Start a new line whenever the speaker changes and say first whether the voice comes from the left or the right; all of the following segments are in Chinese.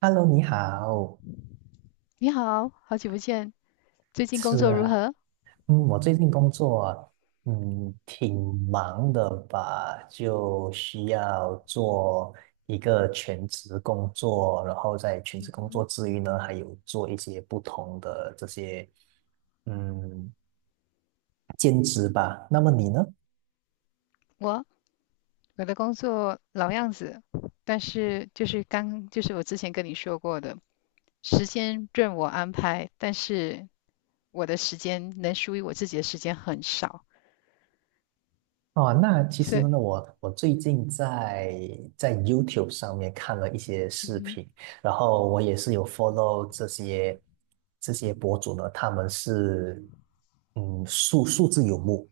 right: Hello，你好，
left: 你好，好久不见，最近工
right: 是
left: 作如
right: 啊，
left: 何？
right: 我最近工作，挺忙的吧，就需要做一个全职工作，然后在全职工作之余呢，还有做一些不同的这些，嗯，兼职吧。那么你呢？
left: 我我的工作老样子，但是就是刚就是我之前跟你说过的，时间任我安排，但是我的时间能属于我自己的时间很少，
right: 哦，那其
left: 所
right: 实
left: 以，
right: 呢，我最近在在 YouTube 上面看了一些
left: 嗯
right: 视
left: 哼
right: 频，然后我也是有 follow 这些博主呢，他们是数字游牧，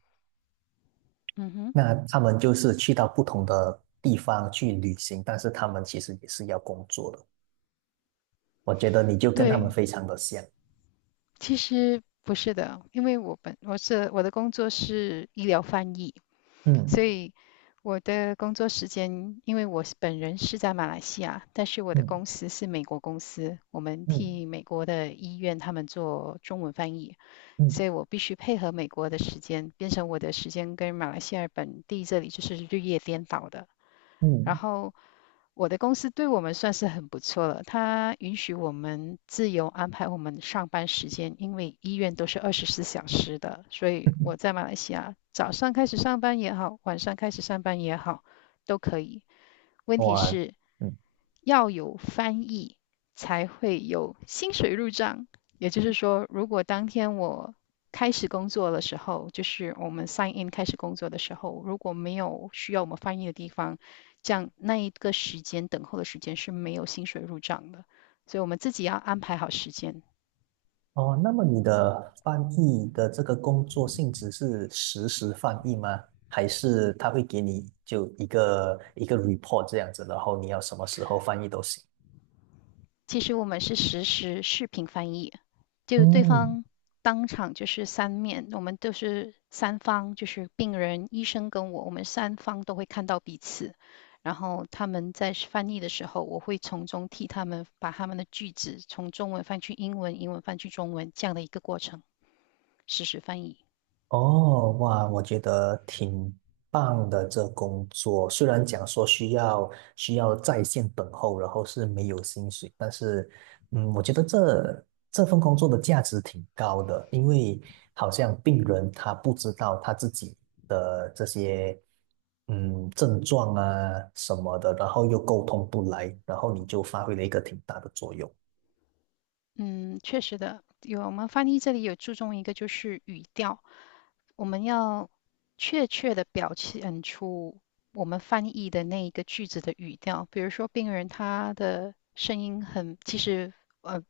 left: 嗯哼，
right: 那他们就是去到不同的地方去旅行，但是他们其实也是要工作的。我觉得你就跟他们
left: 对，
right: 非常的像，
left: 其实不是的，因为我的工作是医疗翻译，
right: 嗯
left: 所以我的工作时间，因为我本人是在马来西亚，但是我的
right: 嗯
left: 公司是美国公司，我们
right: 嗯
left: 替美国的医院他们做中文翻译，所
right: 嗯
left: 以我必须配合美国的时间，变成我的时间跟马来西亚本地这里就是日夜颠倒的。然
right: 嗯，
left: 后我的公司对我们算是很不错了，它允许我们自由安排我们上班时间，因为医院都是24小时的，所以我 在马来西亚早上开始上班也好，晚上开始上班也好，都可以。问题
right: 哇，
left: 是
right: 嗯。
left: 要有翻译才会有薪水入账。也就是说，如果当天我开始工作的时候，就是我们 sign in 开始工作的时候，如果没有需要我们翻译的地方，这样那一个时间等候的时间是没有薪水入账的。所以我们自己要安排好时间。
right: 哦，那么你的翻译的这个工作性质是实时翻译吗？还是他会给你就一个一个 report 这样子，然后你要什么时候翻译都行？
left: 其实我们是实时视频翻译。就对
right: 嗯，
left: 方当场就是三面，我们都是三方，就是病人、医生跟我，我们三方都会看到彼此。然后他们在翻译的时候，我会从中替他们把他们的句子从中文翻去英文，英文翻去中文这样的一个过程，实时翻译。
right: 哦，哇，我觉得挺棒的这工作，虽然讲说需要需要在线等候，然后是没有薪水，但是，我觉得这份工作的价值挺高的，因为好像病人他不知道他自己的这些症状啊什么的，然后又沟通不来，然后你就发挥了一个挺大的作用。
left: 嗯，确实的，有我们翻译这里有注重一个就是语调，我们要确切的表现出我们翻译的那一个句子的语调。比如说，病人他的声音很，其实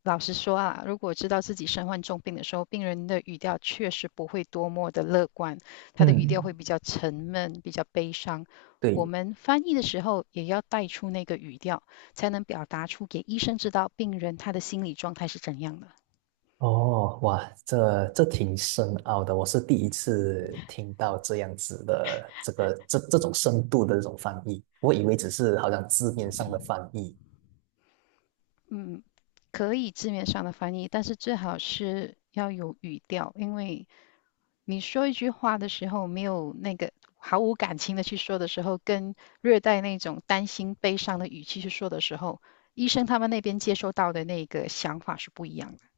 left: 老实说啊，如果知道自己身患重病的时候，病人的语调确实不会多么的乐观，他的语调
right: 嗯，
left: 会比较沉闷，比较悲伤。我
right: 对，
left: 们翻译的时候也要带出那个语调，才能表达出给医生知道病人他的心理状态是怎样的。
right: 哦，哇，这挺深奥的，我是第一次听到这样子的这个这种深度的这种翻译，我以为只是好像字面上的翻译。
left: 嗯，可以字面上的翻译，但是最好是要有语调，因为你说一句话的时候，没有那个毫无感情的去说的时候，跟略带那种担心、悲伤的语气去说的时候，医生他们那边接收到的那个想法是不一样的。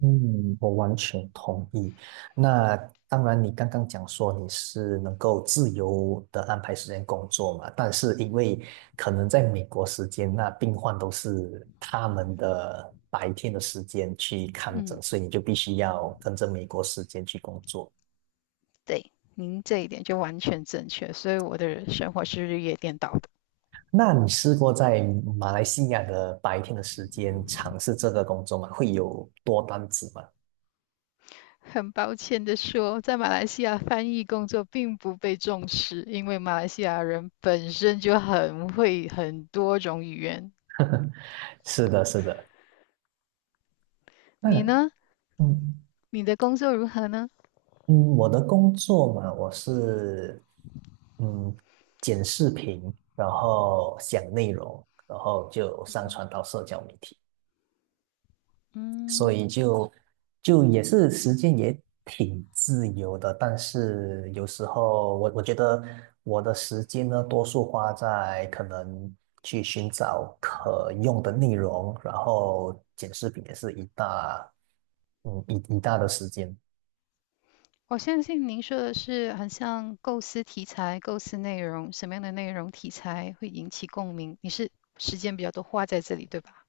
right: 嗯，我完全同意。那当然，你刚刚讲说你是能够自由的安排时间工作嘛，但是因为可能在美国时间，那病患都是他们的白天的时间去看诊，所以你就必须要跟着美国时间去工作。
left: 对，您这一点就完全正确，所以我的生活是日夜颠倒的。
right: 那你试过在马来西亚的白天的时间尝试这个工作吗？会有多单子吗？
left: 很抱歉的说，在马来西亚翻译工作并不被重视，因为马来西亚人本身就很会很多种语言，
right: 是的，是的。那
left: 你呢？
right: 嗯
left: 你的工作如何呢？
right: 嗯，我的工作嘛，我是嗯剪视频，然后讲内容，然后就上传到社交媒体。所以就就也是时间也挺自由的，但是有时候我觉得我的时间呢，多数花在可能去寻找可用的内容，然后剪视频也是一大一大的时间。
left: 我相信您说的是很像构思题材、构思内容，什么样的内容题材会引起共鸣？你是时间比较多花在这里，对吧？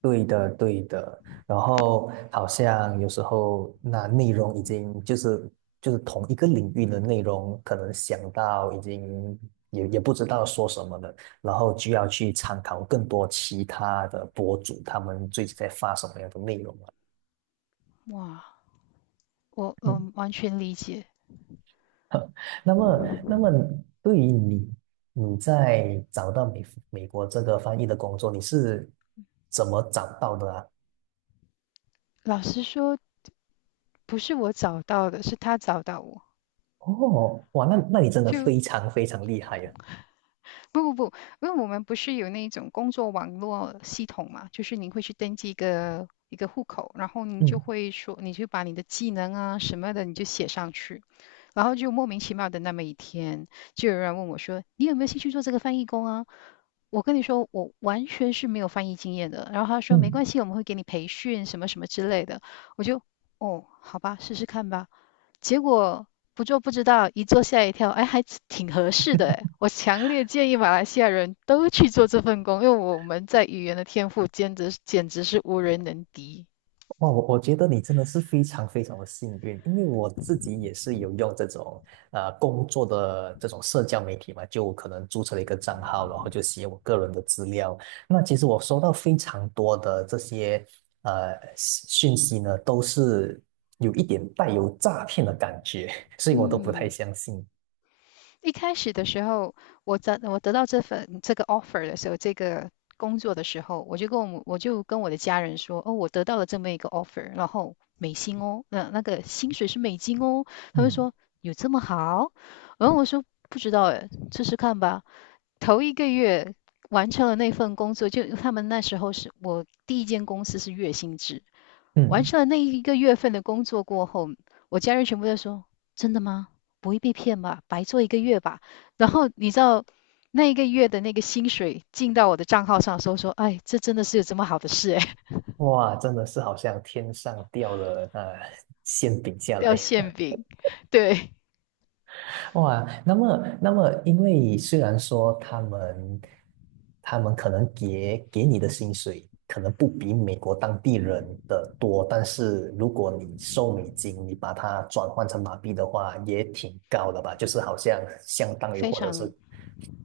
right: 对的，对的。然后好像有时候那内容已经就是就是同一个领域的内容，可能想到已经也也不知道说什么了，然后就要去参考更多其他的博主他们最近在发什么样的内容了。
left: 哇，我
right: 嗯，
left: 完全理解。
right: 那么那么对于你，你在找到美国这个翻译的工作，你是怎么找到的啊？
left: 老实说，不是我找到的，是他找到我。
right: 哦，哇，那那你真的
left: 就
right: 非常非常厉害呀、
left: 不不不，因为我们不是有那种工作网络系统嘛，就是您会去登记一个一个户口，然后您就
right: 嗯
left: 会说，你就把你的技能啊什么的，你就写上去。然后就莫名其妙的那么一天，就有人问我说：“你有没有兴趣做这个翻译工啊？”我跟你说，我完全是没有翻译经验的。然后他说：“没
right: 嗯，
left: 关系，我们会给你培训什么什么之类的。”我就哦，好吧，试试看吧。结果不做不知道，一做吓一跳，哎，还挺合适的哎。我强烈建议马来西亚人都去做这份工，因为我们在语言的天赋简直简直是无人能敌。
right: 哇，我觉得你真的是非常非常的幸运，因为我自己也是有用这种工作的这种社交媒体嘛，就可能注册了一个账号，然后就写我个人的资料。那其实我收到非常多的这些讯息呢，都是有一点带有诈骗的感觉，所以我都不太
left: 嗯，
right: 相信。
left: 一开始的时候，我得到这份这个 offer 的时候，这个工作的时候，我就跟我的家人说，哦，我得到了这么一个 offer，然后美金哦，那个薪水是美金哦，他们
right: 嗯
left: 说有这么好？然后我说不知道哎，试试看吧。头一个月完成了那份工作，就他们那时候是我第一间公司是月薪制，完
right: 嗯，
left: 成了那一个月份的工作过后，我家人全部在说：真的吗？不会被骗吧？白做一个月吧？然后你知道那一个月的那个薪水进到我的账号上的时候说：哎，这真的是有这么好的事哎，
right: 哇，真的是好像天上掉了那、馅饼 下来。
left: 掉馅饼，对，
right: 哇，那么，那么，因为虽然说他们，他们可能给你的薪水可能不比美国当地人的多，但是如果你收美金，你把它转换成马币的话，也挺高的吧？就是好像相当于
left: 非
right: 或者是
left: 常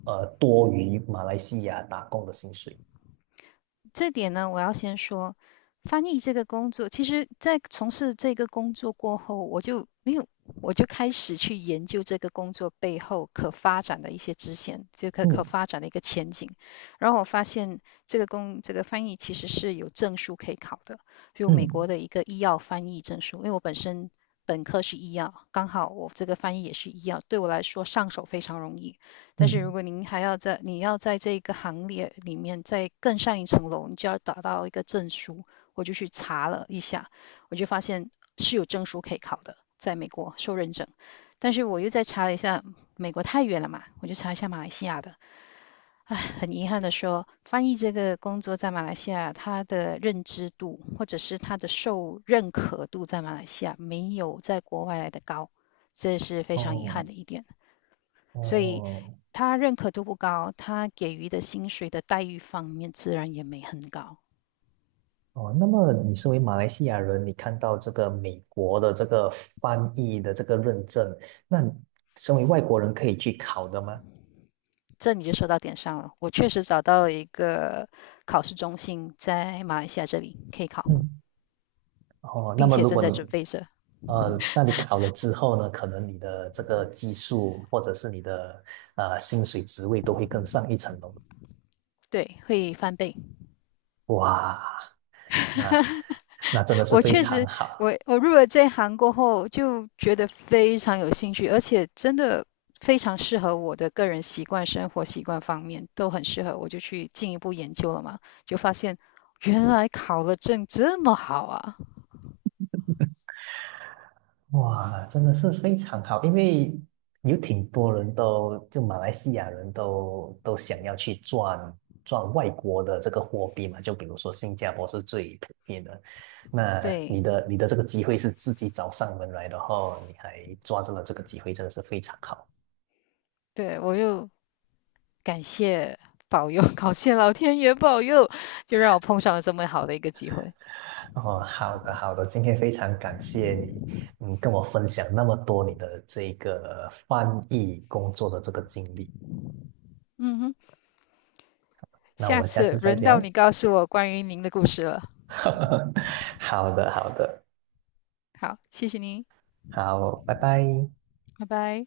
right: 多于马来西亚打工的薪水。
left: 这点呢，我要先说，翻译这个工作，其实，在从事这个工作过后，我就没有，我就开始去研究这个工作背后可发展的一些支线，就可
right: 嗯
left: 发展的一个前景。然后我发现，这个工这个翻译其实是有证书可以考的，有美
right: 嗯
left: 国的一个医药翻译证书。因为我本身本科是医药，刚好我这个翻译也是医药，对我来说上手非常容易。但是如
right: 嗯，
left: 果您还要在你要在这一个行列里面再更上一层楼，你就要达到一个证书。我就去查了一下，我就发现是有证书可以考的，在美国受认证。但是我又再查了一下，美国太远了嘛，我就查一下马来西亚的。唉，很遗憾的说，翻译这个工作在马来西亚，它的认知度或者是它的受认可度在马来西亚没有在国外来的高，这是非常遗
right: 哦
left: 憾的一点。所以
right: 哦，
left: 他认可度不高，他给予的薪水的待遇方面自然也没很高。
right: 哦，那么你身为马来西亚人，你看到这个美国的这个翻译的这个认证，那身为外国人可以去考的吗？
left: 这你就说到点上了。我确实找到了一个考试中心，在马来西亚这里可以考，
right: 嗯，哦，那
left: 并
right: 么
left: 且
right: 如
left: 正
right: 果
left: 在
right: 你
left: 准备着。
right: 那你考了之后呢，可能你的这个技术或者是你的薪水职位都会更上一层楼。
left: 对，会翻倍。
right: 哇，那那真的是
left: 我
right: 非
left: 确
right: 常
left: 实，
right: 好。
left: 我入了这行过后，就觉得非常有兴趣，而且真的非常适合我的个人习惯、生活习惯方面都很适合。我就去进一步研究了嘛，就发现原来考了证这么好啊！
right: 哇，真的是非常好，因为有挺多人都，就马来西亚人都想要去赚赚外国的这个货币嘛，就比如说新加坡是最普遍的。那
left: 对
right: 你的这个机会是自己找上门来，的后你还抓住了这个机会，真的是非常好。
left: 对，我又感谢保佑，感谢老天爷保佑，就让我碰上了这么好的一个机会。
right: 哦，好的好的，今天非常感谢你，嗯，跟我分享那么多你的这个翻译工作的这个经历。
left: 嗯哼，
right: 那我
left: 下
right: 们下
left: 次
right: 次再
left: 轮到
right: 聊。
left: 你告诉我关于您的故事了。
right: 好的，好的，
left: 好，谢谢您，
right: 好，拜拜。
left: 拜拜。